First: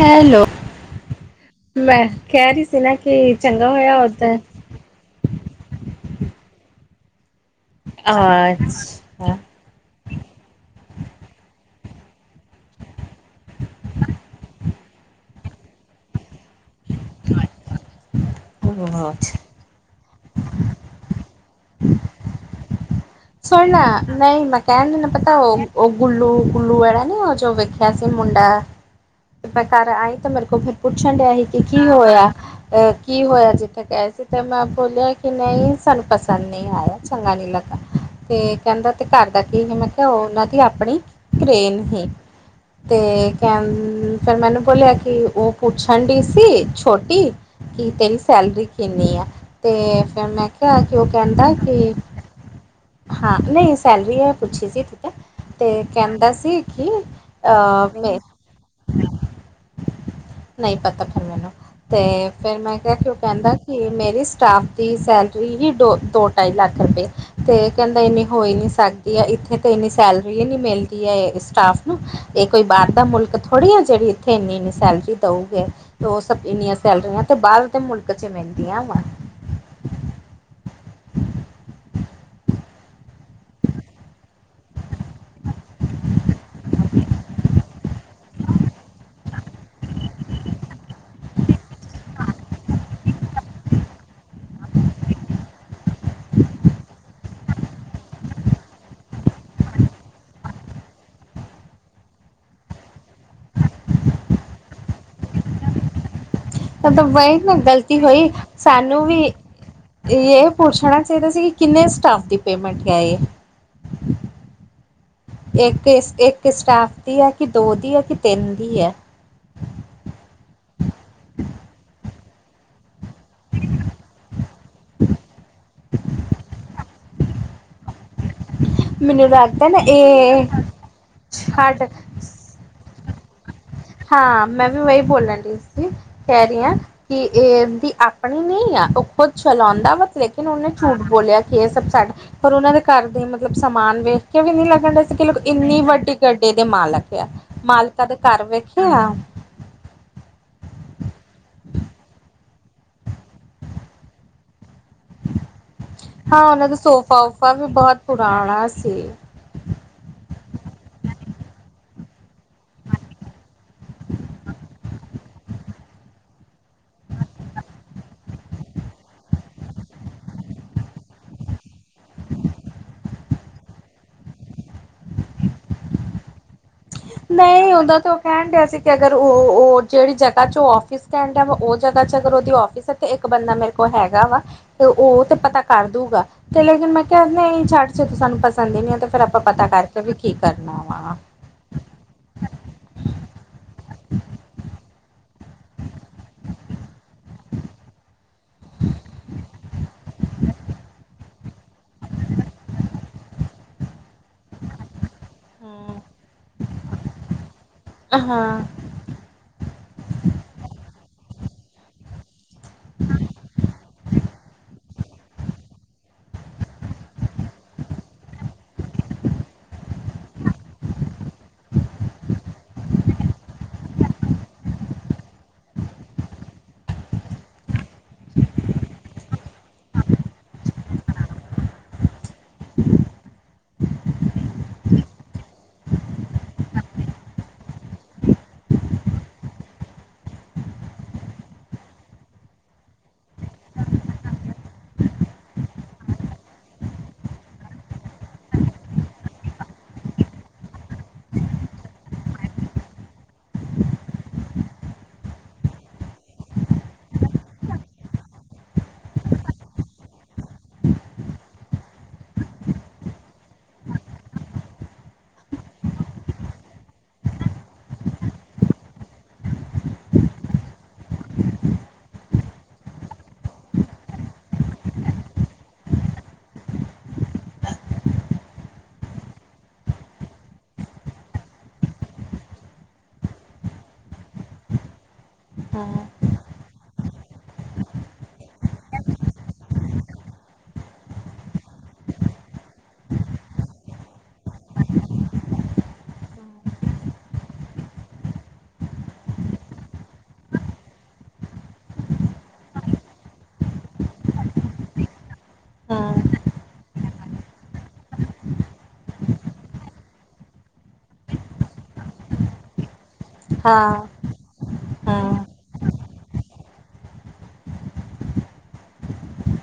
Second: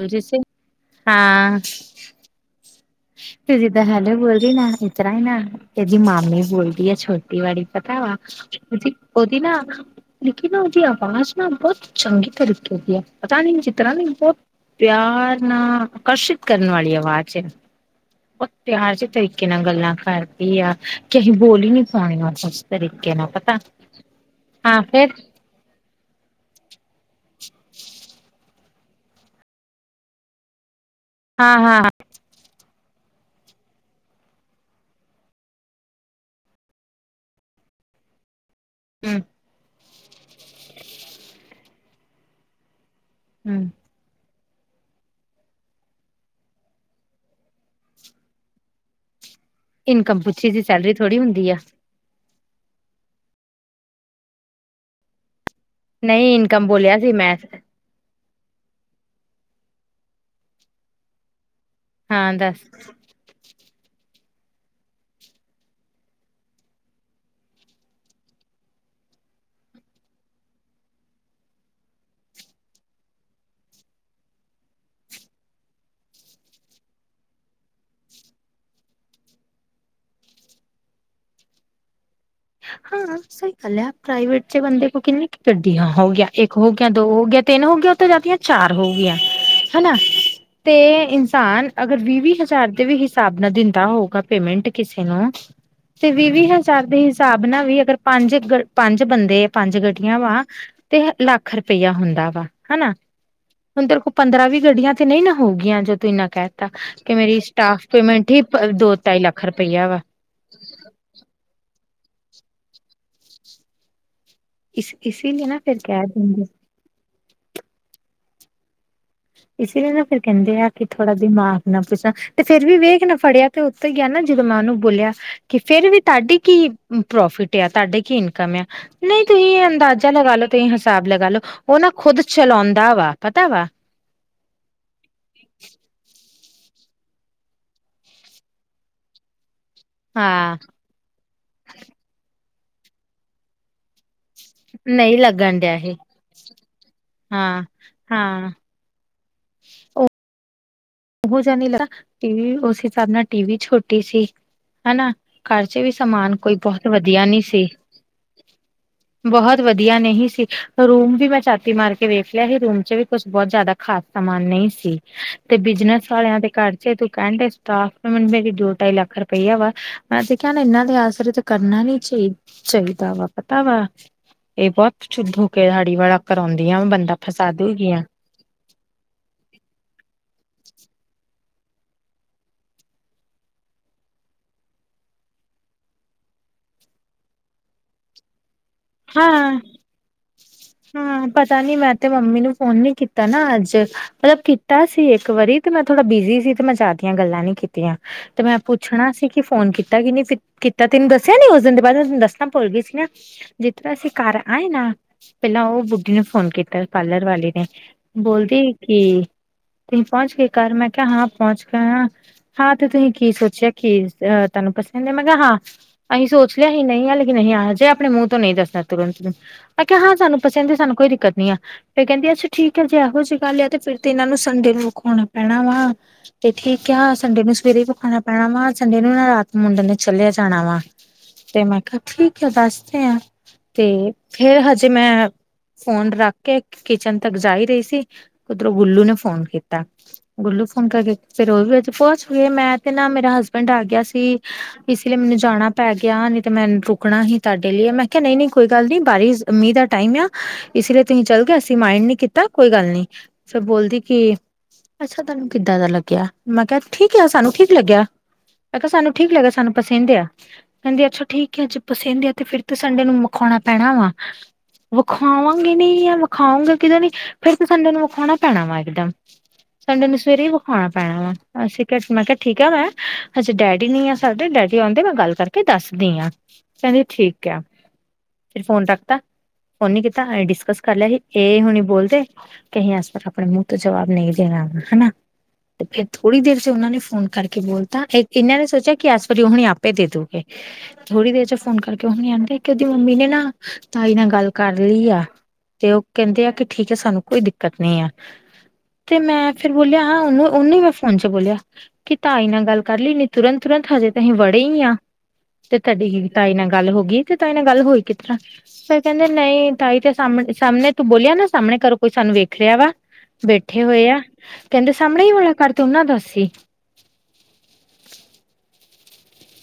Manjeet Singh, hello ਹਾਂ। ਮੈਂ ਕਹਿ ਰਹੀ ਸੀ ਨਾ ਕਿ ਚੰਗਾ ਹੋਇਆ ਉਦਨ ਤਰ੍ਹਾਂ ਹੀ ਨਾ, ਇਹਦੀ ਮਾਮੀ ਬੋਲਦੀ ਐ ਛੋਟੀ ਕਈ ਵਾਰੀ ਪਤਾਵੇ ਆਪ, ਜੀ ਉਦੀ ਅੱਛਾ ਨਾ ਲੇਕਿਨ ਉਹਦੀ ਆਵਾਜ਼ ਨਾ ਬਹੁਤ ਚੰਗੇ ਤਰੀਕੇ ਦੀ ਆ ਪਤਾ ਨਹੀਂ ਜਿਸ ਤਰ੍ਹਾਂ ਨਹੀਂ ਬਹੁਤ ਪਿਆਰ ਨਾਲ ਆਕਰਸ਼ਿਤ ਕਰਨ ਵਾਲੀ ਆਵਾਜ਼ ਏ। ਬਹੁ ਪਿਆਰ ਜਿਹੇ ਤਰੀਕੇ ਨਾਲ ਗੱਲਾਂ ਕਰਦੀ ਆ ਕਿ ਅਸੀਂ ਬੋਲੀ ਨੀ ਪੂਰੇ ਨੋ ਸੈਸ ਤਰੀਕੇ ਨਾਲ। ਪਤਾ ਸੁਣ ਨਾ ਨਹੀਂ ਮੈਂ ਹਾਂ ਕਹਿਣ ਫਿਰ ਪਤਾ ਏ ਉਹ ਗੁੱਲੂ- ਗੁੱਲੂ ਵਾਗੇਰਾ। ਨੀ ਅੱਜ ਓ ਵੇਖਿਆ ਸੀ ਮੁੰਡਾ, ਮੈਂ ਘਰ ਆਈ ਤਾਂ ਮੇਰੇ ਕੋਲ ਫਿਰ ਪੁੱਛਣ ਡਿਆ ਸੀ ਹਾਂ ਕਿ ਹਾਂ ਕੀ ਹੋਇਆ। ਅ ਕੀ ਹੋਇਆ ਜਿੱਥੇ ਗਹੇ ਸੀ ਤੇ ਮੈਂ ਬੋਲਿਆ ਕਿ ਨਹੀਂ ਸਾਨੂੰ ਪਸੰਦ ਨਹੀਂ ਆਇਆ ਚੰਗਾ ਨਹੀਂ ਲੱਗਾ। ਤੇ ਕਹਿੰਦਾ ਤੇ ਹਮ ਘਰ ਦਾ ਕੀ ਸੀ ਮੈਂ ਕਿਹਾ ਉਹਨਾਂ ਦੀ ਆਪਣੀ ਕਰੇਨ ਸੀ। ਤੇ ਕਹ ਹਮ ਫਿਰ ਮੈਨੂੰ ਬੋਲਿਆ ਕਿ ਉਹ ਪੁੱਛਣ ਡੀ ਸੀ ਛੋਟੀ ਕਿ ਤੇਰੀ ਸੈਲਰੀ ਕਿੰਨੀ ਆ, ਤੇ ਇਨਕਮ ਫਿਰ ਮੈਂ ਪੁੱਛੀ ਸੀ ਕਿਹਾ ਸੈਲਰੀ ਕਿ ਉਹ ਥੋੜ੍ਹੀ ਹੁੰਦੀ ਕਹਿੰਦਾ ਆ ਕਿ ਹਾਂ ਨਹੀਂ ਸੈਲਰੀ ਹੈ ਪੁੱਛੀ ਸੀ ਠੀਕ ਹੈ। ਤੇ ਕੈਂਦਾ ਨਹੀਂ ਸੀ ਇਨਕਮ ਕਿ ਬੋਲਿਆ ਸੀ ਮੈਂ ਅ ਮੇ ਨਈ ਪਤਾ ਫੇਰ ਮੈਨੂੰ ਤੇ ਹਾਂ ਫੇਰ ਦੱਸ ਮੈਂ ਕਿਆ ਕਿ ਓ ਕੈਂਦਾ ਕਿ ਮੇਰੇ ਸਟਾਫ ਦੀ ਸੈਲਰੀ ਵੀ ਡੋ, ਦੋ-ਢਾਈ ਲੱਖ ਰਪਏ ਤੇ ਕੈਂਦਾ ਏਨੀ ਹੋ ਈ ਨੀ ਸਕਦੀ ਐ, ਇੱਥੇ ਤੇ ਏਨੀ ਸੈਲਰੀ ਈ ਨੀ ਮਿਲਦੀ ਐ ਸਟਾਫ ਨੂੰ। ਏ ਕੋਈ ਬਾਰ ਦਾ ਮੁਲਕ ਥੋੜੀ ਐ ਜੜੀ ਇੱਥੇ ਏਨੀ-ਏਨੀ ਸੈਲਰੀ ਦਊਗੇ। ਓ ਸਭ ਏਨੀਆਂ ਸੈਲਰੀਆਂ ਤੇ ਬਾਰ ਦੇ ਮੁਲਕ 'ਚ ਮਿਲਦੀਆਂ ਵਾ। ਹਾਂ। ਸਈ ਗੱਲ ਐ ਪ੍ਰਾਈਵੇਟ 'ਚ ਬੰਦੇ ਕੋ ਕਿੰਨੀ ਕੁ ਗੱਡੀਆਂ ਹੋ ਗਿਆ ਇੱਕ ਹੋ ਗਿਆ, ਦੋ ਹੋ ਗਿਆ, ਤਿੰਨ ਹੋ ਗਿਆ ਉੱਥੇ ਜਾ ਕੇ ਚਾਰ ਹੋ ਗਿਆ, ਹਨਾ। ਤੇ ਇਨਸਾਨ ਅਗਰ ਵੀ-ਵੀ ਹਜਾਰ ਦੇ ਵੀ ਹਿਸਾਬ ਨਾਲ ਦਿੰਦਾ ਹੋਗਾ ਪੇਮੈਂਟ ਕਿਸੇ ਨੂੰ ਤੇ ਵੀ-ਵੀ ਹਜਾਰ ਦੇ ਤਾਬ ਨਾਲ ਵੀ ਅਗਰ ਪੰਜ ਕ, ਪੰਜ ਬੰਦੇ ਪੰਜ ਗੱਡੀਆਂ ਵਾ ਤੇਹ ਲੱਖ ਰਪਈਆ ਹੁੰਦਾ ਵਾ, ਹਨਾ। ਹੁਨ ਤੇ ਰੁ ਕੋ ਪੰਦਰਾਂ ਵੀ ਗੱਡੀਆਂ 'ਚ ਨਈ ਨਾ ਹੋ ਗਿਆਂ ਜੋ ਤੂੰ ਏਨਾ ਕੈ ਤਾ ਮਤਲਬ ਕਿ ਵਹੀ ਮੇਰੀ ਨਾ ਸਟਾਫ ਗ਼ਲਤੀ ਹੋਈ ਪੇਮੈਂਟ ਹੀ ਅ ਦੋ-ਢਾਈ ਲੱਖ ਰਪਈਆ ਵਾ। ਪੂਛਣਾ ਚਾਹੀਦਾ ਸੀ ਕਿ ਕਿੰਨੇ ਸਟਾਫ ਦੀ ਪੇਮੈਂਟ ਹੈ ਐ। ਇਸ-ਇਸ ਏੱਕ ਏ ਏੱਕ ਸਟਾਫ ਦੀ ਐ ਕਿ ਦੋ ਦੀ ਐ ਕਿ ਤਿੰਨ ਦੀ ਐ। ਇਸੀ ਲੀਏ ਨਾ ਫਿਰ ਕੈਂਦੇ ਆ ਕਿ ਥੋੜਾ [unintelligible] ਨਾ ਪੁੱਛਾ ਤੇ ਫੇਰ ਵੀ ਵੇਖ ਨਾ ਫੜਿਐ ਤੇ ਓਥੋਂ ਈ ਗਿਆ ਨਾ ਜੋ ਦਮਾਗ ਨੂੰ ਬੋਲੇਐ। ਕਿ ਫੇਰ ਵੀ ਤਆਡੀ ਕੀ ਪ੍ਰੋਫਿਟ ਏਯਾ। ਤੁਆਡਾ ਕੀ ਇਨਕਮ ਐ। ਨਈ ਮੈਨੂੰ ਤੁਹੀਯੋ ਲੱਗਦਾ ਨਾ ਅੰਦਾਜ਼ਾ ਲਗਾ ਇਹ ਲੋ, ਤੁਹੀ ਹਿਸਾਬ ਲਗਾ ਲੋ। ਓ ਹਟ ਨਾ ਖੁਦ ਚਲੋ ਆਂਦਾ ਵਾ, ਪਤਾ ਵਾ। ਹਾਂ, ਮੈਂ ਵੀ ਵਈ ਬੋਲਣ ਡਈ ਸੀ। ਕੈ ਰੀ ਆਂ ਕਿ ਏ ਏਦੀ ਆਪਣੀ ਨੀ ਆ ਓ ਖੁਦ ਚਲਾਂਦਾ ਵਾ ਲੇਕਿਨ ਹਾਂ ਓਨੇ ਝੂਠ ਬੋਲਿਆ ਕਿ ਏ ਸਭ ਸਾਡ ਪਰ ਓਨਾਂ ਨੇ ਘਰ ਦੇ ਮਤਲਬ ਸਮਾਨ ਵੇ ਕਿਓਂਕਿ ਮੇਨੰ ਲੱਗਣ ਡਿਆ ਸੀ ਨਹੀਂ ਕਿ ਲੋਕ ਲੱਗਣ ਡਿਆ ਏਨੀ ਇਹ ਵੱਡੀ ਗੱਡੀ ਦੇ ਮਾਲਕ ਏਐ। ਹਾਂ ਮਾਲਕਾਂ ਦੇ ਘਰ ਹਾਂ ਵਿੱਚ ਪੋ ਆ ਬੋ ਜਾ ਨੀ ਲਗਾ। ਟੀਵੀ ਓਸ ਹਿਸਾਬ ਨਾਲ ਟੀਵੀ ਛੋਟੀ ਸੀ। ਹੈਨਾ ਘਰ 'ਚ ਵੀ ਸਮਾਨ ਕੋਈ ਉਹਨਾਂ ਦਾ ਬੋਹੋਤ ਸੋਫਾ ਵਧੀਆ ਨੀ ਉਫਾ ਵੀ ਸੀ। ਬਹੁਤ ਪੁਰਾਣਾ ਸੀ ਬੋਹੋ ਤ ਵਧੀਆ ਨਹੀਂ ਸੀ। ਅ ਰੂਮ ਵੀ ਮੈਂ ਝਾਤੀ ਮਾਰ ਕੇ ਵੇਖ ਲਿਆ ਹੀ ਰੂਮ 'ਚ ਵੀ ਕੁਛ ਬੋਹੋਤ ਜਾਦਾ ਖਾਸ ਸਮਾਨ ਨਈ ਸੀ। ਤੇ ਬਿਜਨਸ ਵਾਲਿਆਂ ਤੇ ਘਰ 'ਚ ਏ ਤੇ ਕਾਣੀ ਦੇ ਸਟਾਫ [unintelligible] ਮੇਰੀ ਦੋ-ਢਾਈ ਲੱਖ ਰਪਏਆ ਵਾ ਮੈਂ ਤੇ ਕੇਆ ਨਾ ਇਨਾਂ ਦੇ ਆਸਰੇ ਤੇ ਕਰਨਾ ਹੀ ਨੀ ਚਾਹੀ ਚਾਈਦਾ ਵਾ, ਪਤਾ ਵਾ। [unintelligible] ਕਰਾਂਦੀ ਆਂ। ਨਈ ਓਦਾ ਤਾਂ ਕੈਨ ਡਿਆ ਸੀ ਕਿ ਅਗਰ ਓ ਓ ਜੜੀ ਜਗਾ 'ਚ ਓ ਆਫਿਸ ਕੈਨ ਡਿਆ ਵਾ ਓ ਜਗਾ 'ਚ ਅਗਰ ਓਦੀ ਆਫਿਸ ਐ ਤੇ ਏੱਕ ਬੰਦਾ ਮੇਰੇ ਕੋਲ ਹੈਗਾ ਵਾ। ਤੇ ਓ ਤੇ ਪਤਾ ਕਰ ਦੂਗਾ ਤੇ ਲੇਕਿਨ ਮੈਂ ਕਿਆ ਨਈ ਛੱਡ ਚੱਕ ਸਾਨੂੰ ਪਸੰਦ ਈ ਨੀ ਤੇ ਫੇਰ ਆਪਾਂ ਹਾਂ ਪਤਾ ਕਰਕੇ ਵੀ ਕੀ ਕਰਨਾ ਵਾ। ਹਾਂ ਪਤਾ ਨੀ ਮੈਂ ਤੇ ਮੰਮੀ ਨੂੰ ਫੋਨ ਨੀ ਕੀਤਾ ਨਾ ਅੱਜ ਤੇ ਅ ਕੀਤਾ ਸੀ ਏੱਕ ਵਾਰੀ। ਤੇ ਮੈਂ ਥੋੜਾ ਬਿਜ਼ੀ ਸੀ ਤੇ ਮੈਂ ਜ਼ਾਆਦੀਆਂ ਗੱਲਾਂ ਨੀ ਕੀਤੀਆਂ ਤੇ ਮੈਂ ਪੁੱਛਣਾ ਸੀ ਕਿ ਫੋਨ ਕੀਤਾ ਕਿ ਨਈ ਕੀ ਕੀਤਾ ਤੈਨੂੰ ਦੱਸਿਆ ਨੀ ਉਸ ਦਿਨ ਦੇ ਬਾਦ ਮੈਂ ਤਨੂੰ ਦੱਸਣਾ ਭੁੱਲ ਗਈ ਸੀ ਨਾ। ਜਿਤਰ੍ਹਾਂ ਅਸੀ ਘਰ ਆਏ ਨਾ ਪੈਲਾਂ ਓ ਹਾਂ ਬੁੱਢੀ ਨੂੰ ਫੋਨ ਕੀਤਾ ਐ ਪਾਰਲਰ ਵਾਲੇ ਨੇ। ਹਾਂ ਬੋਲਦੀ ਹਾਂ ਕਿ ਤੁਸੀ ਪਹੁੰਚ ਗਏ ਘਰ ਮੈਂ ਕਿਹਾ ਹਾਂ ਪਹੁੰਚ ਗਏ ਹਾਂ ਤੇ ਤੁਸੀਂ ਕੀ ਸੋਚਿਆ ਕੀ ਤੁਹਾਨੂੰ ਪਸੰਦ ਹੈ ਮੈਂ ਕਿਹਾ ਹਾਂ ਅਸੀਂ ਸੋਚ ਲਿਆ ਅਸੀਂ ਨਹੀਂ ਆਾਂ ਲੇਕਿਨ ਅਸੀਂ ਅ ਜਿਹੇ ਆਪਣੇ ਮੂੰਹ ਤੋਂ ਨਹੀਂ ਦੱਸਣਾ ਤੁਰੰਤ [unintelligible] ਮੈਂ ਕਿਹਾ ਹਾਂ ਸਾਨੂੰ ਪਸੰਦ ਹੈ ਸਾਨੂੰ ਕੋਈ ਦਿੱਕਤ ਨਹੀ ਆ ਫ ਕਹਿੰਦੀ ਅੱਛ ਠੀਕ ਹੈ ਜੇ ਇਹੋ ਜਿਹੀ ਗੱਲ ਆ ਤੇ ਫੇਿਰ ਤੇ ਇਹਨਾਂ ਨੂੰ ਸੰਦੇ ਰੁਕਾਉਣਾ ਪੈਣਾ ਵਾ [unintelligible] ਤੇ ਠੀਕ ਆ ਸੰਡੇ ਨੂੰ ਸਵੇਰੇ ਹੀ ਵਿਖਾਣਾ ਪੈਣਾ ਵਾ ਸੰਡੇ ਨੂੰ ਨਾ ਰਾਤ ਮੁੰਡੇ ਨੇ ਚੱਲਿਆ ਜਾਣਾ ਵਾ ਤੇ ਮੈਂ ਕਿਹਾ ਠੀਕ ਹੈ ਦੱਸਦੇ ਆ ਤੇ ਫੇਰ ਹਜੇ ਮੈਂ ਫੋਨ ਰੱਖ ਕੇ ਕਿਚਨ ਤੱਕ ਜਾ ਹੀ ਰਹੀ ਸੀ ਉੱਧਰੋਂ ਬੁੱਲੂ ਨੇ ਫੋਨ ਕੀਤਾ ਗੁੱਲੂ ਫ਼ੋਨ ਕ [unintelligible] ਫੇਿਰ ਉਹ ਵੀ ਵਿੱਚ ਪਹੁੰਚ ਗਏ ਮੈਂ ਤੇ ਨਾ ਮੇਰਾ ਹਸਬੈਂਡ ਆ ਗਿਆ ਸੀ ਇਸ ਲਈ ਮੈਨੂੰ ਜਾਣਾ ਪੈ ਗਿਆ ਨਹੀ ਤੇ ਮੈ ਰੁਕਣਾ ਹੀ ਤੁਹਾਡੇ ਲਈ ਮੈਂ ਕਿਆ ਨਹੀਂ-ਨਹੀਂ ਕੋਈ ਗੱਲ ਨੀ, ਬਾਰੀਸ਼, ਮੀਂਹ ਦਾ ਟਾਈਮ ਯਾਂ। ਇਸ ਲਈ ਤੁਸੀਂ ਚੱਲ ਗਏ ਅਸੀਂ ਮਾਇੰਡ ਨੀ ਕੀਤਾ ਕੋਈ ਗੱਲ ਨੀ ਫਿਰ ਬੋਲਦੀ ਕਿ ਅੱਛਾ ਤੁਹਾਨੂੰ ਕਿੱਦਾਂ ਦਾ ਲੱਗਿਆ, ਮੈਂ ਕਿਹਾ ਠੀਕ ਯਾ, ਸਾਨੂੰ ਠੀਕ ਲੱਗਿਆ। ਮ ਕਿਹਾ ਸਾਨੂੰ ਠੀਕ ਲੱਗਾ ਸਾਨੂੰ ਪਸਿੰਦ ਐ ਕਹਿੰਦੇ ਅੱਛਾ ਠੀਕ ਐ ਜੇ ਪਸਿੰਦ ਆ ਤੇ ਫ ਤੇੂ ਸੰਡੇ ਨੂੰ ਮਖਾਉਣਾ ਪੈਣਾ ਵਾ। ਵਿਖਾਵਾਂਗੇ ਨੀ, ਆ ਵਿਖਾਉਂਗੇ ਕਿਦਾ ਨੀ, ਫਿਰ ਵੀ ਸੰਡੇ ਨੂੰ ਵਿਖਾਉਣਾ ਪੈਣਾ ਵਾ ਇਕਦਮ। ਸੰਡੇ ਨੂੰ ਸਵੇਰੇ ਹੀ ਵਿਖਾਉਣਾ ਪੈਣਾ ਵਾ, ਅਸੀਂ ਕਿਹਾ, ਅਸੀਂ ਕਿਹਾ ਠੀਕ ਆ ਵੇ, ਅਸੀਂ ਡੈਡੀ ਨੀ ਵਾ। ਸਾਡੇ ਡੈਡੀ ਆਉਂਦੇ, ਮੈਂ ਗੱਲ ਕਰਕੇ ਦੱਸਦੀ ਆਂ, ਕਹਿੰਦੀ ਠੀਕ ਆ। ਫਿਰ ਫੋਨ ਰੱਖਤਾ, ਫੋਨ ਨੀ ਕੀਤਾ ਡਿਸਕਸ ਕਰ ਲਿਆ ਸੀ ਏ ਹੁਣੀ ਬੋਲਦੇ ਕਹੀ ਇਸ ਪਰ ਆਪਣੇ ਮੂੰਹ ਤੋਂ ਜਵਾਬ ਨਹੀਂ ਦੇਣਾ ਹਨਾ, ਤੇ ਫਿਰ ਥੋੜ੍ਹੀ ਦੇਰ'ਚ ਉਹਨਾਂ ਨੇ ਫੋਨ ਕਰਕੇ ਬੋਲਤਾ, ਇਹਨਾਂ ਨੇ ਸੋਚਿਆ ਕਿ ਐਸ ਵਾਰੀ ਉਹਣੀ ਆਪੇ ਦੇ ਦੂਗੇ। ਥੋੜ੍ਹੀ ਦੇਰ ਚ ਫੋਨ ਕਰਕੇ ਉਣੇ ਨ ਆਣਦੇ, ਕਿ ਉਹਦੀ ਮੰਮੀ ਨੇ ਨਾ, ਤਾਈ ਨਾਲ ਗੱਲ ਕਰ ਲਈ ਆ। ਤੇ ਉਹ ਕਹਿੰਦੇ ਆ, ਕਿ ਠੀਕ ਹੈ ਸਾਨੂੰ ਕੋਈ ਦਿੱਕਤ ਨੀ ਆ। ਤੇ ਮੈਂ ਫੇਰ ਬੋਲਿਆ, ਉਹਨੂੰ, ਉਹਨੂੰ ਵੀ ਫੋਨ ਚ ਬੋਲਿਆ। ਕਿ ਤਾਈ ਨਾਲ ਗੱਲ ਕਰਲੀ, ਤੁਰੰਤ-ਤੁਰੰਤ ਹਜੇ ਤਾਂ ਅਸੀਂ ਵੜੇ ਹੀ ਆਂ, ਤੇ ਤੁਹਾਡੀੇ ਹਾਂ ਹੀ ਤਾਈ ਨਾਲ ਗੱਲ ਹੋ ਗਈ ਤੇ, ਤਾਂਈ ਨਾਲ ਗੱਲ ਹੋਈ ਕਿਸ ਤਰ੍ਹਾਂ। ਫੇ ਕਹਿੰਦੇ ਨਹੀਂ ਤਾਈ ਤੇ ਸਾਹਮਣੇ ਸਾਹਮਣੇ ਤੂੰ ਬੋਲਿਆ ਨੀ ਸਾਹਮਣੇ ਕਰੋਂ ਕੋਈ ਸਾਨੂੰ ਵੇਖ ਰਿਹਾ ਵਾ। ਬੈਠੇ ਹਾਂ ਹੋਏ ਆ, ਕਹਿੰਦੇ ਸਾਹਮਣੇ ਹਾਂ ਵਾਲਾ ਈ ਘਰ ਉਹਨਾ ਦਾ ਸੀ।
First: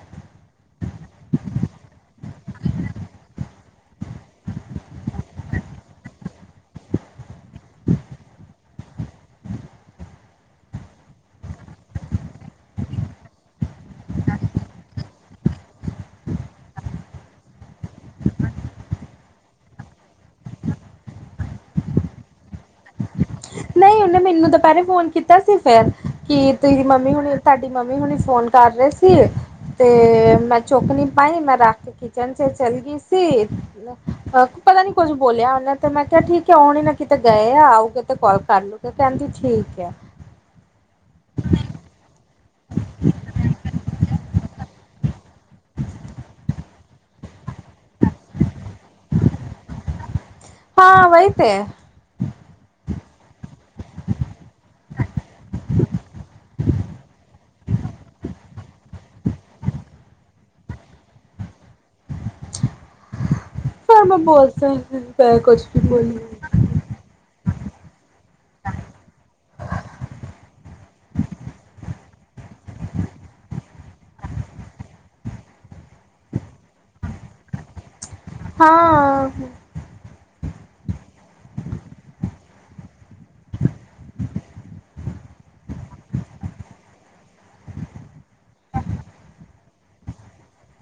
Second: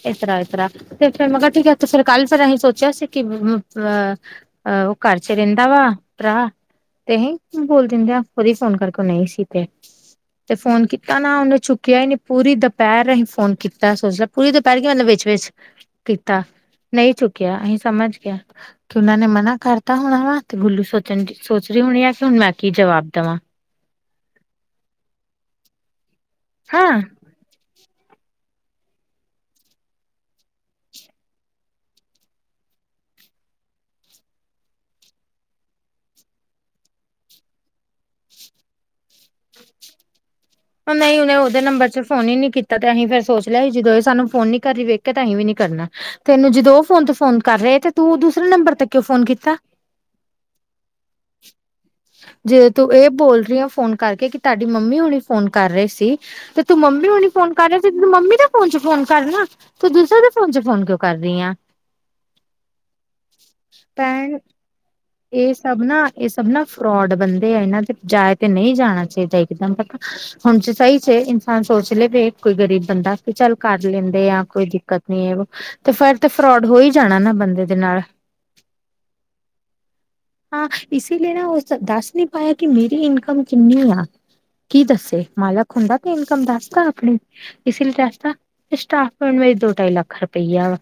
ਇਸਤਰਾ ਇਤਰਾ, ਤੇ ਫਿਰ ਮੈ ਕਿਹਾ ਠੀਕ ਐ ਤੇ ਸਰਕਾਰੀ ਚ ਅਹੀ ਫੇਰ ਸੋਚਿਆ ਸੀ ਅ ਅ ਉਹ ਘਰ ਚ ਰੇਦਾ ਵਾ ਪ੍ਰਾ ਤੇ ਬੋਲ ਦਿੰਦੇ ਆ ੳਰੇ ਫੋਨ ਕਰਕੇ ਨਹੀਂ ਸੀ ਤੇ। ਤੇ ਫੋਨ ਕੀਤਾ ਨਾ, ਉਹਨੇ ਚੁੱਕਿਆ ਹੀ ਨਹੀਂ, ਪੂਰੀ ਦੁਪਹਿਰ ਅਹੀ ਫੋਨ ਕੀਤਾ ਸੋਚ ਲ ਪੂਰੀ ਦੁਪਹਿਰ ਕੇ ਉਹਨੇ ਵਿੱਚ- ਵਿਚ ਕੀਤਾ, ਨਹੀਂ ਚੁੱਕਿਆ ਅਹੀ ਸਮਝ ਗਿਆ। ਕਿ ਉਹਨਾਂ ਨੇ ਮਨਾ ਕਰਤਾ ਹੋਣਾ ਵਾ, ਤੇ ਗੁੱਲੂ ਸੋਚਣ ਸੋਚ ਰਹੀ ਹੋਣੀ ਆ। ਕਿ ਹੁਣ ਮੈਂ ਕੀ ਜਵਾਬ ਦਵਾਂ। ਨਈ ਉਹਨੇ ਮੈਨੂੰ ਤਾਂ ਦੁਪਹਿਰੇ ਫੋਨ ਕੀਤਾ ਸੀ ਫੇਰ ਕਿ ਤੁਸੀਂ ਹਾਂ ਮੰਮੀ ਹੁਣੀ ਤੁਹਾਡੀ ਮੰਮੀ ਹੁਣੀ ਫੋਨ ਕਰ ਰਹੇ ਸੀ ਏ, ਤੇ ਮੈਂ ਚੁੱਕ ਨੀ ਪਾਈ ਮੈਂ ਰੱਖ ਕ- ਕਿਚਨ ਚ ਚੱਲ ਗਈ ਸੀ। ਪਤਾ ਨੀ ਕੁੱਝ ਬੋਲਿਆ ਉਹਨੇ ਤੇ ਮੈਂ ਕਿਹਾ ਠੀਕ ਹੈ ਹੁਣ ਹੀ ਨਾ ਕਿਤੇ ਗਏ ਆ ਆਊ ਕੇ ਤੇ ਗਲ ਕਰ ਲ- ਤੇ ਕਹਿੰਦੀ ਠੀਕ ਹੈ। ਨਹੀਂ ਉਹਨੇ ਉਹਦੇ ਨੰਬਰ ਚ ਫੋਨ ਹੀ ਨ ਨਹੀਂ ਕੀਤਾ ਤੇ ਅਸੀਂ ਫੇਿਰ ਸੋਚ ਲਿਆ ਸੀ ਜਦੋਂ ਇਹ ਸਾਨੂੰ ਫੋਨ ਨੀ ਕਰਹੀ ਵੇਖਿਆ ਤਾਂ ਅਸੀਂ ਵੀ ਨੀ ਕਰਨਾ। ਤੈਨੂੰ ਜਦੋਂ ਉਹ ਫੋਨ ਤੇ ਫੋਨ ਕਰ ਰਹੇ ਤੇ ਤੂੰ ਦੂਸਰੇ ਨੰਬਰ ਤੇ ਕਿਉ ਫੋਨ ਕੀਤਾ? ਹਾਂ, ਵਈ ਤੇ। ਜੇ ਤੂੰ ਇਹ ਬੋਲ ਰਹੀ ਆਂ ਫੋਨ ਕਰਕੇ, ਕਿ ਤੁਹਾਡੀ ਮੰਮੀ ਹੁਣੀ ਫੋਨ ਕਰ ਰਹੇ ਸੀ। ਤੇ ਤੂੰ ਮੰਮੀ ਵਾਲੀ ਫੋਨ ਕਰ ਰੇਹਾ ਸੀ ਤੇ ਤੂੰ ਮੰਮੀ ਦਾ ਫੋਨ ਚ ਫੋਨ ਕਰਨਾ। ਤੂੰ ਦੂਸਰੇ ਦੇ ਫੋਨ ਚ ਫੋਨ ਕਿਉਂ ਕਰ ਰਹੀ ਆ। ਪਰ ਮੈਂ ਭੈਣ ਬੋਲਤਾ, ਮੈਂ ਇਹ ਕੁੱਛ ਸਭ ਵੀ ਨਾ ਬੋਲੀ। ਇਹ ਸਭ ਨਾ ਫਰੋਡ ਬੰਦੇ ਆ ਇਹਨਾਂ ਦੇ ਬਜਾਏ ਤੇ ਨਹੀਂ ਜਾਣਾ ਚਾਹੀਦਾ ਇਕਦਮ- ਹੁਣ 'ਚ ਸਹੀ 'ਚ ਇਨਸਾਨ ਸੋਚ ਲੇ ਬਈ ਕੋਈ ਗਰੀਬ ਬੰਦਾ ਵੀ ਚੱਲ ਕਰ ਲੈਂਦੇ ਆ ਕੋਈ ਦਿੱਕਤ ਨੀ ਏ ਤੇ ਫਰ ਤੇ ਫਰੋਡ ਹੋ ਹੀ ਜਾਣਾ ਨਾ ਬੰਦੇ ਦੇ ਨਾਲ। ਹਾਂ ਹਾਂ ਇਸ ਲਈ ਨਾ ਉਹ ਦੱਸ ਨਹੀਂ ਪਾਇਆ ਕਿ ਮੇਰੀ ਇਨਕਮ ਕਿੰਨੀ ਆ। ਕੀ ਦੱਸੇ, ਮਾਲਕ ਹੁੰਦਾ ਤੇ ਇਨਕਮ ਦੱਸਦਾ ਆਪਣੀ। ਇਸ ਲਈ ਦਸ ਤਾਂ, ਸਟਾਫ ਵਿੱਚ ਦੋ ਢਾਈ ਲੱਖ ਰੁਪਈਆ ਵਾ।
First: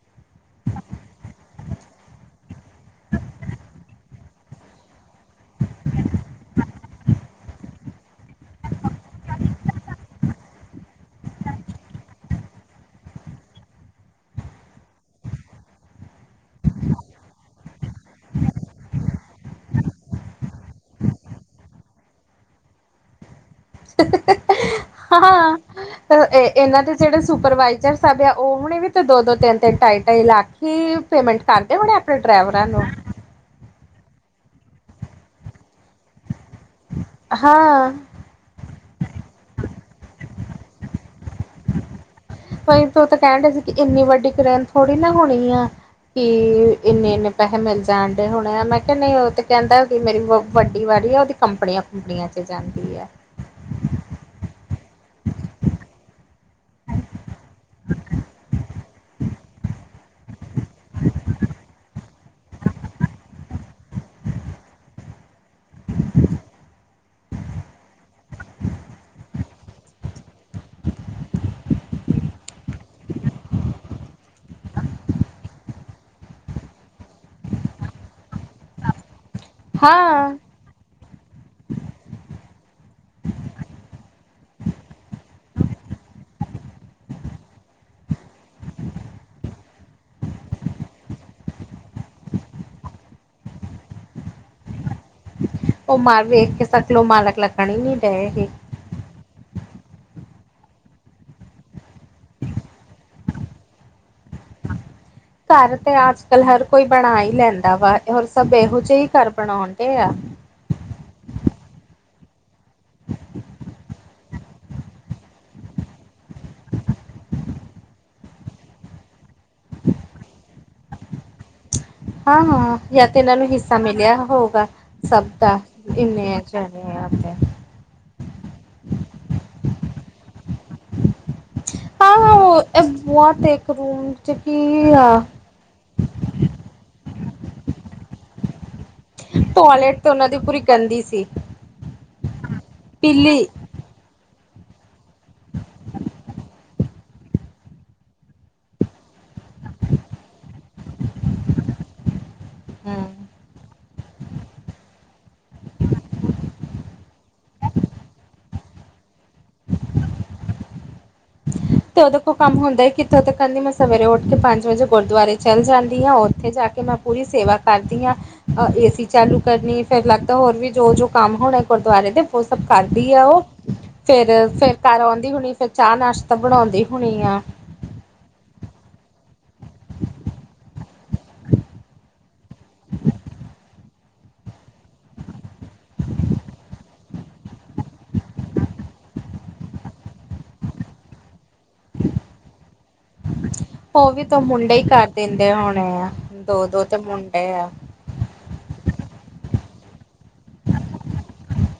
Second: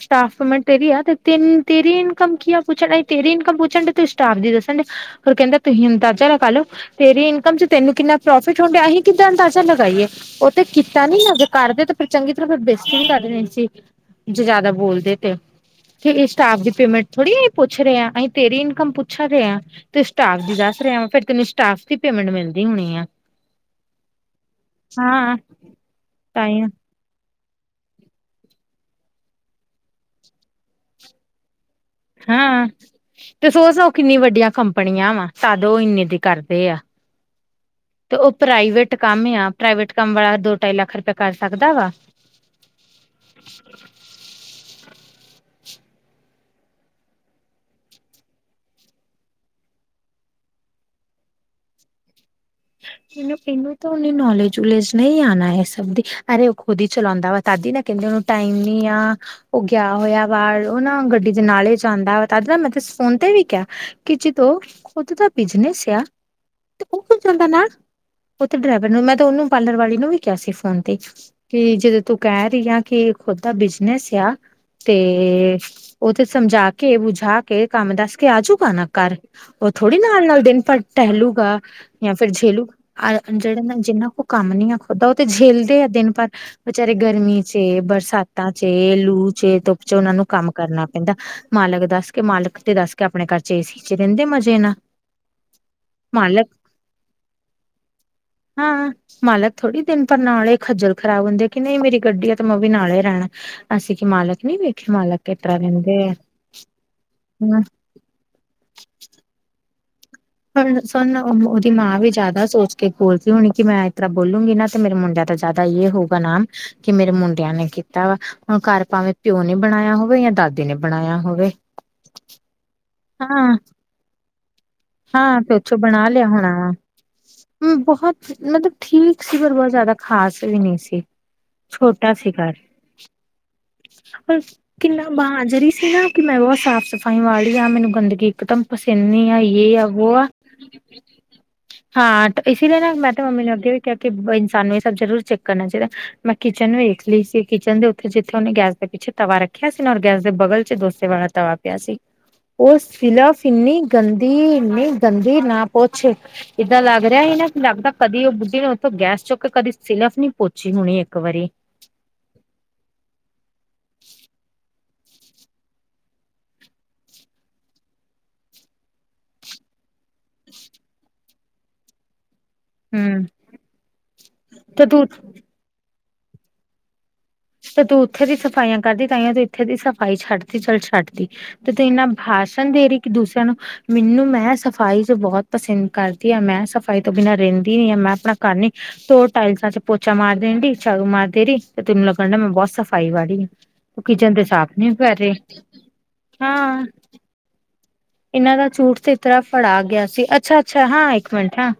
ਸਟਾਫ ਮੈਂ ਤੇਰੀ ਆ ਤੇ ਤਿੰਨ ਤੇਰੀ ਇਨਕਮ ਕੀ ਆ ਪੁੱਛਣਾ ਈ- ਤੇਰੀ ਇਨਕਮ ਪੁੱਛਣ ਡਏ ਤੇ ਸਟਾਫ ਦੀ ਦੱਸਣ ਡਏ ਹੋਰ ਕਹਿੰਦਾ ਤੁਸੀਂ ਅੰਦਾਜ਼ਾ ਲਗਾ ਲੋ। ਤੇਰੀ ਇਨਕਮ 'ਚ ਤੈਨੂੰ ਕਿੰਨਾ ਪ੍ਰੋਫਿਟ ਹੋਣ ਡਿਆ ਅਸੀਂ ਕਿੱਦਾਂ ਅੰਦਾਜ਼ਾ ਲਗਾਈਏ। ਉਹ ਤੇ ਕੀਤਾ ਨੀ ਨਾ ਜੇ ਕਰਦੇ ਤੇ ਫਿਰ ਚੰਗੀ ਤਰ੍ਹਾਂ ਫਿਰ ਬੇਸਤੀ ਵੀ ਕਰ ਦੇਣੀ ਸੀ। ਜੇ ਜਿਆਦਾ ਬੋਲਦੇ ਤੇ, ਇਹ ਸਟਾਫ ਦੀ ਪੇਮੈਂਟ ਥੋੜੀ ਆ ਇਹ ਪੁ ਪੁੱਛ ਰਹੇ ਆ ਅਸੀ ਤੇਰੀ ਇਨਕਮ ਪੁੱਛਾ ਦੇ ਆ। ਤੂੰ ਸਟਾਫ ਦੀ ਦੱਸ ਰਿਹਾ ਵਾ ਫੇਰ ਤੈਨੂੰ ਸਟਾਫ ਦੀ ਪੇਮੈਂਟ ਮਿਲਦੀ ਹੋਣੀ ਆ। ਹਾਂ, ਇਹ ਤਾਂਹੀਓ ਇਹਨਾਂ ਦੇ ਜਿਹੜੇ ਸੁਪਰਵਾਈਜਰ ਸਾਬ ਆ ਉਹ ਹਣੇ ਵੀ ਤੇ ਦੋ-ਦੋ, ਤਿੰਨ-ਤਿੰਨ, ਟਾਈ-ਟਾਈ ਲਖੀ ਪੇਮੈਂਟ ਕਰਦੇ ਹੋਣੇ। ਡਰਾਈਵਰਾਂ ਹੂੰ, ਨੂੰ ਤੇ ਸੋ-ਸੋ ਕਿੰਨੀ ਵੱਡੀਆਂ ਕੰਪਨੀਆਂ ਵਾ ਤਦ ਉਹ ਇੰਨੇ ਦੀ ਕਰਦੇ ਆ। ਹਾਂ ਤੇ ਉਹ ਪ੍ਰਾਈਵੇਟ ਕੰਮ ਆ ਪ੍ਰਾਈਵੇਟ ਕੰਮ ਵਾਲਾ ਦੋ ਢਾਈ ਲੱਖ ਰੁਪਇਆ ਕਰ ਸਕਦਾ ਵਾ। ਤੂੰ ਤਾਂ ਕਹਿਣ ਡਈ ਸੀ ਕਿ ਇੰਨੀ ਵੱਡੀ ਕਰੇਨ ਥੋੜੀ ਨਾ ਹੋਣੀ ਆ। ਕਿ ਇੰਨੇ-ਇੰਨੇ ਪੈਸੇ ਮਿਲ ਜਾਣ ਡਏ ਹੋਣੇ ਆ ਮੈਂ ਕਿਹਾ ਨਹੀਂ ਉਹ ਤੇ ਕਹਿੰਦਾ ਮੇਰੀ [unintelligible] ਵੱਡੀ ਵਾਲੀ ਆ ਉਹਦੀ ਕੰਪਣੀਆਂ-ਕੁੰਪਣੀਆਂ 'ਚ ਜਾਂਦੀ ਆ। ਇਹਨੂੰ ਤਾਂ ਉਹਨੇ ਨੌਲੇਜ-ਨੂੰਲੇਜ ਨਹੀਂ ਆ ਨਾ ਇਹ ਸਭ ਦੀ ਅਰੇ ਉਹ ਖੁਦ ਹੀ ਚਲਾਦਾ ਵਾ। ਦਾਦੀ ਨਾ ਕਹਿੰਦੇ ਉਹਨੂੰ ਟਾਈਮ ਨੀ ਆ। ਉਹ ਗਿਆ ਹੋਇਆ ਬਾਹਰ ਉਹ ਨਾ ਗੱਡੀ ਦੇ ਨਾਲੇ ਜਾਂਦਾ ਤਜ ਨਾ ਮੈਂ ਤੇ ਫੋਨ ਤੇ ਵੀ ਕਿਹਾ ਕਿ ਜਦੋਂ ਖੁਦ ਦਾ ਬਿਜਨਸ ਆ, ਤੇ ਉਹ ਕਿਉਂ ਚੱਲਦਾ ਨਾਲ। ਉਹ ਤੇ ਡਰਾਈਵਰ ਨੂੰ ਮੈਂ ਤੇ ਉਹਨੂੰ ਪਾਰਲਰ ਵਾਲੀ ਨੂੰ ਵੀ ਕਿਹਾ ਸੀ ਫੋਨ ਤੇ। ਕਿ ਜਦੋਂ ਤੂੰ ਕਹਿ ਰਹੀ ਆ ਕਿ ਖੁਦ ਦਾ ਬਿਜਨਸ ਆ- ਤੇ, ਉਹ ਤੇੇ ਸਮਝਾ ਕੇ ਬੁਝਾ ਕੇ ਕੰਮ ਦੱਸ ਕੇ ਆਜੂਗਾ ਨਾ ਘਰ। ਉਹ ਥੋੜ੍ਹੀ ਹਾਂ ਨਾਲ-ਨਾਲ ਦਿਨ ਭਰ ਟਹਿਲੂਗਾ। ਜਾਂ ਫੇਰ ਝੇਲੂ ਅ ਜਿਹੜੇ ਜਿੰਨਾ ਕੋ ਕੰਮ ਨੀ ਆ ਖੁਦਾ ਉਹ ਝੇਲਦੇ ਆ ਦਿਨ ਪਰ। ਬਚਾਰੇ ਗਰਮੀ 'ਚ, ਬਰਸਾਤਾਂ 'ਚ, ਲੂ 'ਚ, ਧੁੱਪ 'ਚ ਉਹਨਾਂ ਨੂੰ ਕੰਮ ਕਰਨਾ ਪੈਂਦਾ। ਮਾਲਕ ਦੱਸ ਕੇ ਮਾਲਕ ਤੇ ਦੱਸ ਕੇ ਆਪਣੇ ਘਰ 'ਚ ਏਸੀ ਚ ਰਹਿੰਦੇ ਮਜ਼ੇ ਨਾ। ਉਹ ਮਾਲਕ ਵੇਖ ਕੇ ਸਕਲੋ ਮਾਲਕ ਲੱਗਣੀ ਹੀ ਨੀ ਡਏ ਗੇ। ਹਾਂ-ਹਾਂ ਮਾਲਕ ਥੋੜ੍ਹੀ ਦਿਨ ਪਰ ਨਾਲੇ ਖੱਜਲ ਖਰਾਬ ਹੁੰਦੇ ਆ ਕਿ ਨਹੀਂ ਮੇਰੀ ਗੱਡੀ ਆ ਤਾਂ ਮੈਂ ਉਹ ਵੀ ਨਾਲੇ ਰਹਿਣਾ। ਅਸੀਂ ਕਿ ਮਾਲਕ ਨਹੀਂ ਵੇਖੇ ਮਾਲਕ। ਕਿਸ ਤਰ੍ਹਾਂ ਘਰ ਤੇ ਰਹਿੰਦੇ ਆ ਅੱਜਕੱਲ ਹਰ ਕੋਈ ਬਣਾ ਹੀ ਹਮ ਲੈਂਦਾ ਵਾ ਹੋਰ ਸਭ ਇਹੋ ਜਿਹੇ ਹੀ ਘਰ ਬਣਾਉਣ ਡਏ ਆ। ਹੁਣ ਸਾਨੂੰ ਉਹਦੀ ਮਾਂ ਵੀ ਜ਼ਿਆਦਾ ਸੋਚ ਕੇ ਬੋਲ ਦੀ ਹੋਣੀ ਕਿ ਮੈਂ ਤਰ੍ਹਾਂ ਬੋਲੂਗੀ ਨਾ ਤੇ ਮੇਰੇ ਮੁੰਡਿਆਂ ਤਾਂ ਜਿਆਦਾ ਇਹ ਹੋਊਗਾ ਨਾਮ। ਕਿ ਮੇਰੇ ਮੁੰਡਿਆਂ ਨੇ ਕੀਤਾ ਵਾ, ਹੁਣ ਘਰ ਭਾਵੇਂ ਪਿਓ ਨੇ ਬਣਾਇਆ ਹੋਵੇ ਜਾਂ ਦਾਦੇ ਨੇ ਬਣਾਇਆ ਹੋਵੇ। ਹਾਂ-ਹਾਂ ਯਾ ਤੇ ਇਹਨਾਂ ਨੂੰ ਹਾਂ ਨੂੰ ਹਿੱਸਾ ਮਿਲਿਆ ਹੋਊਗਾ। ਸਭ ਹਾਂ ਤੇ ਤਾਂ ਉੱਥੋਂ ਬਣਾ ਲਿਆ ਇੰਨੇ ਆ ਹੋਣਾ ਵਾ ਸਿਆਂਣੇ ਆ ਉੱਥੇ। ਬਹੁਤ ਮਤਲਬ ਠੀਕ ਸੀ ਪਰ ਬਹੁਤ ਜ਼ਿਆਦਾ ਖ਼ਾਸ ਵੀ ਨਹੀਂ ਸੀ। ਛੋਟਾ ਹਾਂ ਸੀ ਹਾਂ ਘਰ। ਉਹ ਬਹੁਤ ਇੱਕ ਰੂਮ ਚ ਕੀ ਕਿੰਨਾ ਆ ਬਾਂਜਰੀ ਸੀ ਨਾ। ਕਿ ਮੈਂ ਬਹੁਤ ਸਾਫ਼ ਸਫ਼ਾਈ ਵਾਲੀ ਆ ਮੈਨੂੰ ਗੰਦਗੀ ਇੱਕਦਮ ਪਸੰਨ ਨਹੀਂ ਆਈ ਕੀ [unintelligible] ਟੋਇਲੇਟ ਤੇ ਆ ਉਹਨਾਂ ਦੀ ਪੂਰੀ ਗੰਦੀ ਸੀ ਹਾਂ ਇਸ ਲਈ ਨਾ ਮੈਂ ਤਾਂ ਪੀਲੀ ਮੰਮੀ ਨੇ ਗੇ ਕਹਿ ਕੇ ਇਨਸਾਨ ਨੂੰ ਇਹ ਸਭ ਜ਼ਰੂਰ ਚੈੱਕ ਕਰਨਾ ਚਾਹੀਦਾ ਮੈਂ ਕਿਚਨ ਵੀ ਲੀ ਸੀ ਕਿਚਨ ਦੇ ਉੱਥੇ ਜਿੱਥੇ ਉਹਨੇੈ ਗੈਸ ਦੇ ਪਿੱਛੇ ਤਵਾ ਰੱਖਿਆ ਸੀ ਔਰ ਗੈਸ ਦੇ ਬਗਲ ਚ ਡੋਸੇ ਵਾਲਾ ਤਵਾ ਪਿਆ ਸੀ। ਉਹ ਹੂੰ ਸਲਫ ਇੰਨੀ ਗੰਦੀ ਇੰਨੀ ਗੰਦੀ ਨਾ ਪੁੱਛ ਇਦਾਂ ਲੱਗ ਰਿਹਾ ਹੀ ਨਾ ਲੱਗਦਾ ਕਦੀ ਉਹ ਬੁੱਢੀ ਨੇ ਉੱਥੋਂ ਗੈਸ ਚੁੱਕ ਕੇ ਕਦੀ ਸਿਲਫ ਨੀ ਪੋਚੀ ਹੋਣੀ ਇੱਕ ਵਾਰੀ ਤੇ ਉਹਦੇ ਕੋਲ ਕੰਮ ਹੁੰਦਾ ਕਿੱਥੋਂ ਕਹਿੰਦੀ ਮੈਂ ਸਵੇਰੇ ਉੱਠ ਕੇ ਪੰਜ ਵਜੇ ਗੁਰਦੁਆਰੇ ਚੱਲ ਜਾਂਦੀ ਹਾਂ ਉੱਥੇ ਜਾ ਕੇ ਮੈਂ ਪੂਰੀ ਸੇਵਾ ਕਰਦੀ ਹਾਂ ਏਸੀ ਚਾਲੂ ਕਰਨੀ ਫਿਰ ਲਗ ਤਾਂ ਹੋਰ ਵੀ ਜੋ ਜੋ ਕੰਮ ਹੋਣੇ ਗੁਰਦੁਆਰੇ ਦੇ ਉਹ ਸਭ ਕਰਦੀ ਹੂੰ ਆ ਉਹ ਫਿਰ ਫਿਰ ਤੇ ਘਰ ਤੂੰ ਆਉਂਦੀ ਹੋਣੀ ਫਿਰ ਚਾਹ ਨਾਸ਼ ਤਾਂ ਬਣਾਉਂਦੇ ਹੋਣੀ ਆ। ਤੇ ਤੂੰ ਉੱਥੇ ਦੀ ਸਫਾਈਆਂ ਕਰਦੀ ਤਾਹੀਓ ਤੂੰ ਇੱਥੇ ਦੀ ਸਫ਼ਾਈ ਛੱਡਤੀ ਚੱਲ ਛੱਡਤੀ। ਤੇ ਤੂੰ ਇਨਾ ਭਾਸ਼ਣ ਦੇ ਰਹੀ ਕਿ ਦੂਸਰਿਆਂ ਨੂੰ। ਮੈਨੂੰ ਮੈਂ ਸਫਾਈ 'ਚ ਬਹੁਤ ਪਸੰਦ ਕਰਦੀ ਹਾਂ ਮੈਂ ਸਫ਼ਾਈ ਤੋਂ ਬਿਨਾਂ ਰਹਿੰਦੀ ਨਹੀਂ ਹਾਂ ਮੈਂ ਆਪਣਾ ਘਰ ਨਹੀਂ। ਤੋ ਟਾਇਲਸਾਂ ਚ ਪੋਚਾ ਮਾਰ ਦੇਣ ਸੈਲਫ ਮਾਰ ਦੇ ਰਹੀ ਤੇ ਤੈਨੂੰ ਲੱਗਣ ਮੈਂ ਬਹੁਤ ਸਫ਼ਾਈ ਵਾਲੀ। ਤੂੰ ਉਹ ਵੀ ਕਿਚਨ ਤੋ ਤੇ ਮੁੰਡੇ ਸਾਫ਼ ਹੀ ਨੀ ਕਰ ਰਹੀ ਦਿੰਦੇ ਹੋਣੇ ਆ ਦੋ ਦੋ ਹਾਂ ਤੇ ਮੁੰਡੇ ਆ। ਇਹਨਾਂ ਦਾ ਝੂਠ ਤੇ ਤਰ੍ਹਾਂ ਫੜਾ ਗਿਆ ਸੀ ਅੱਛਾ ਅੱਛਾ ਹਾਂ ਇੱਕ ਮਿੰਟ ਹਾਂ।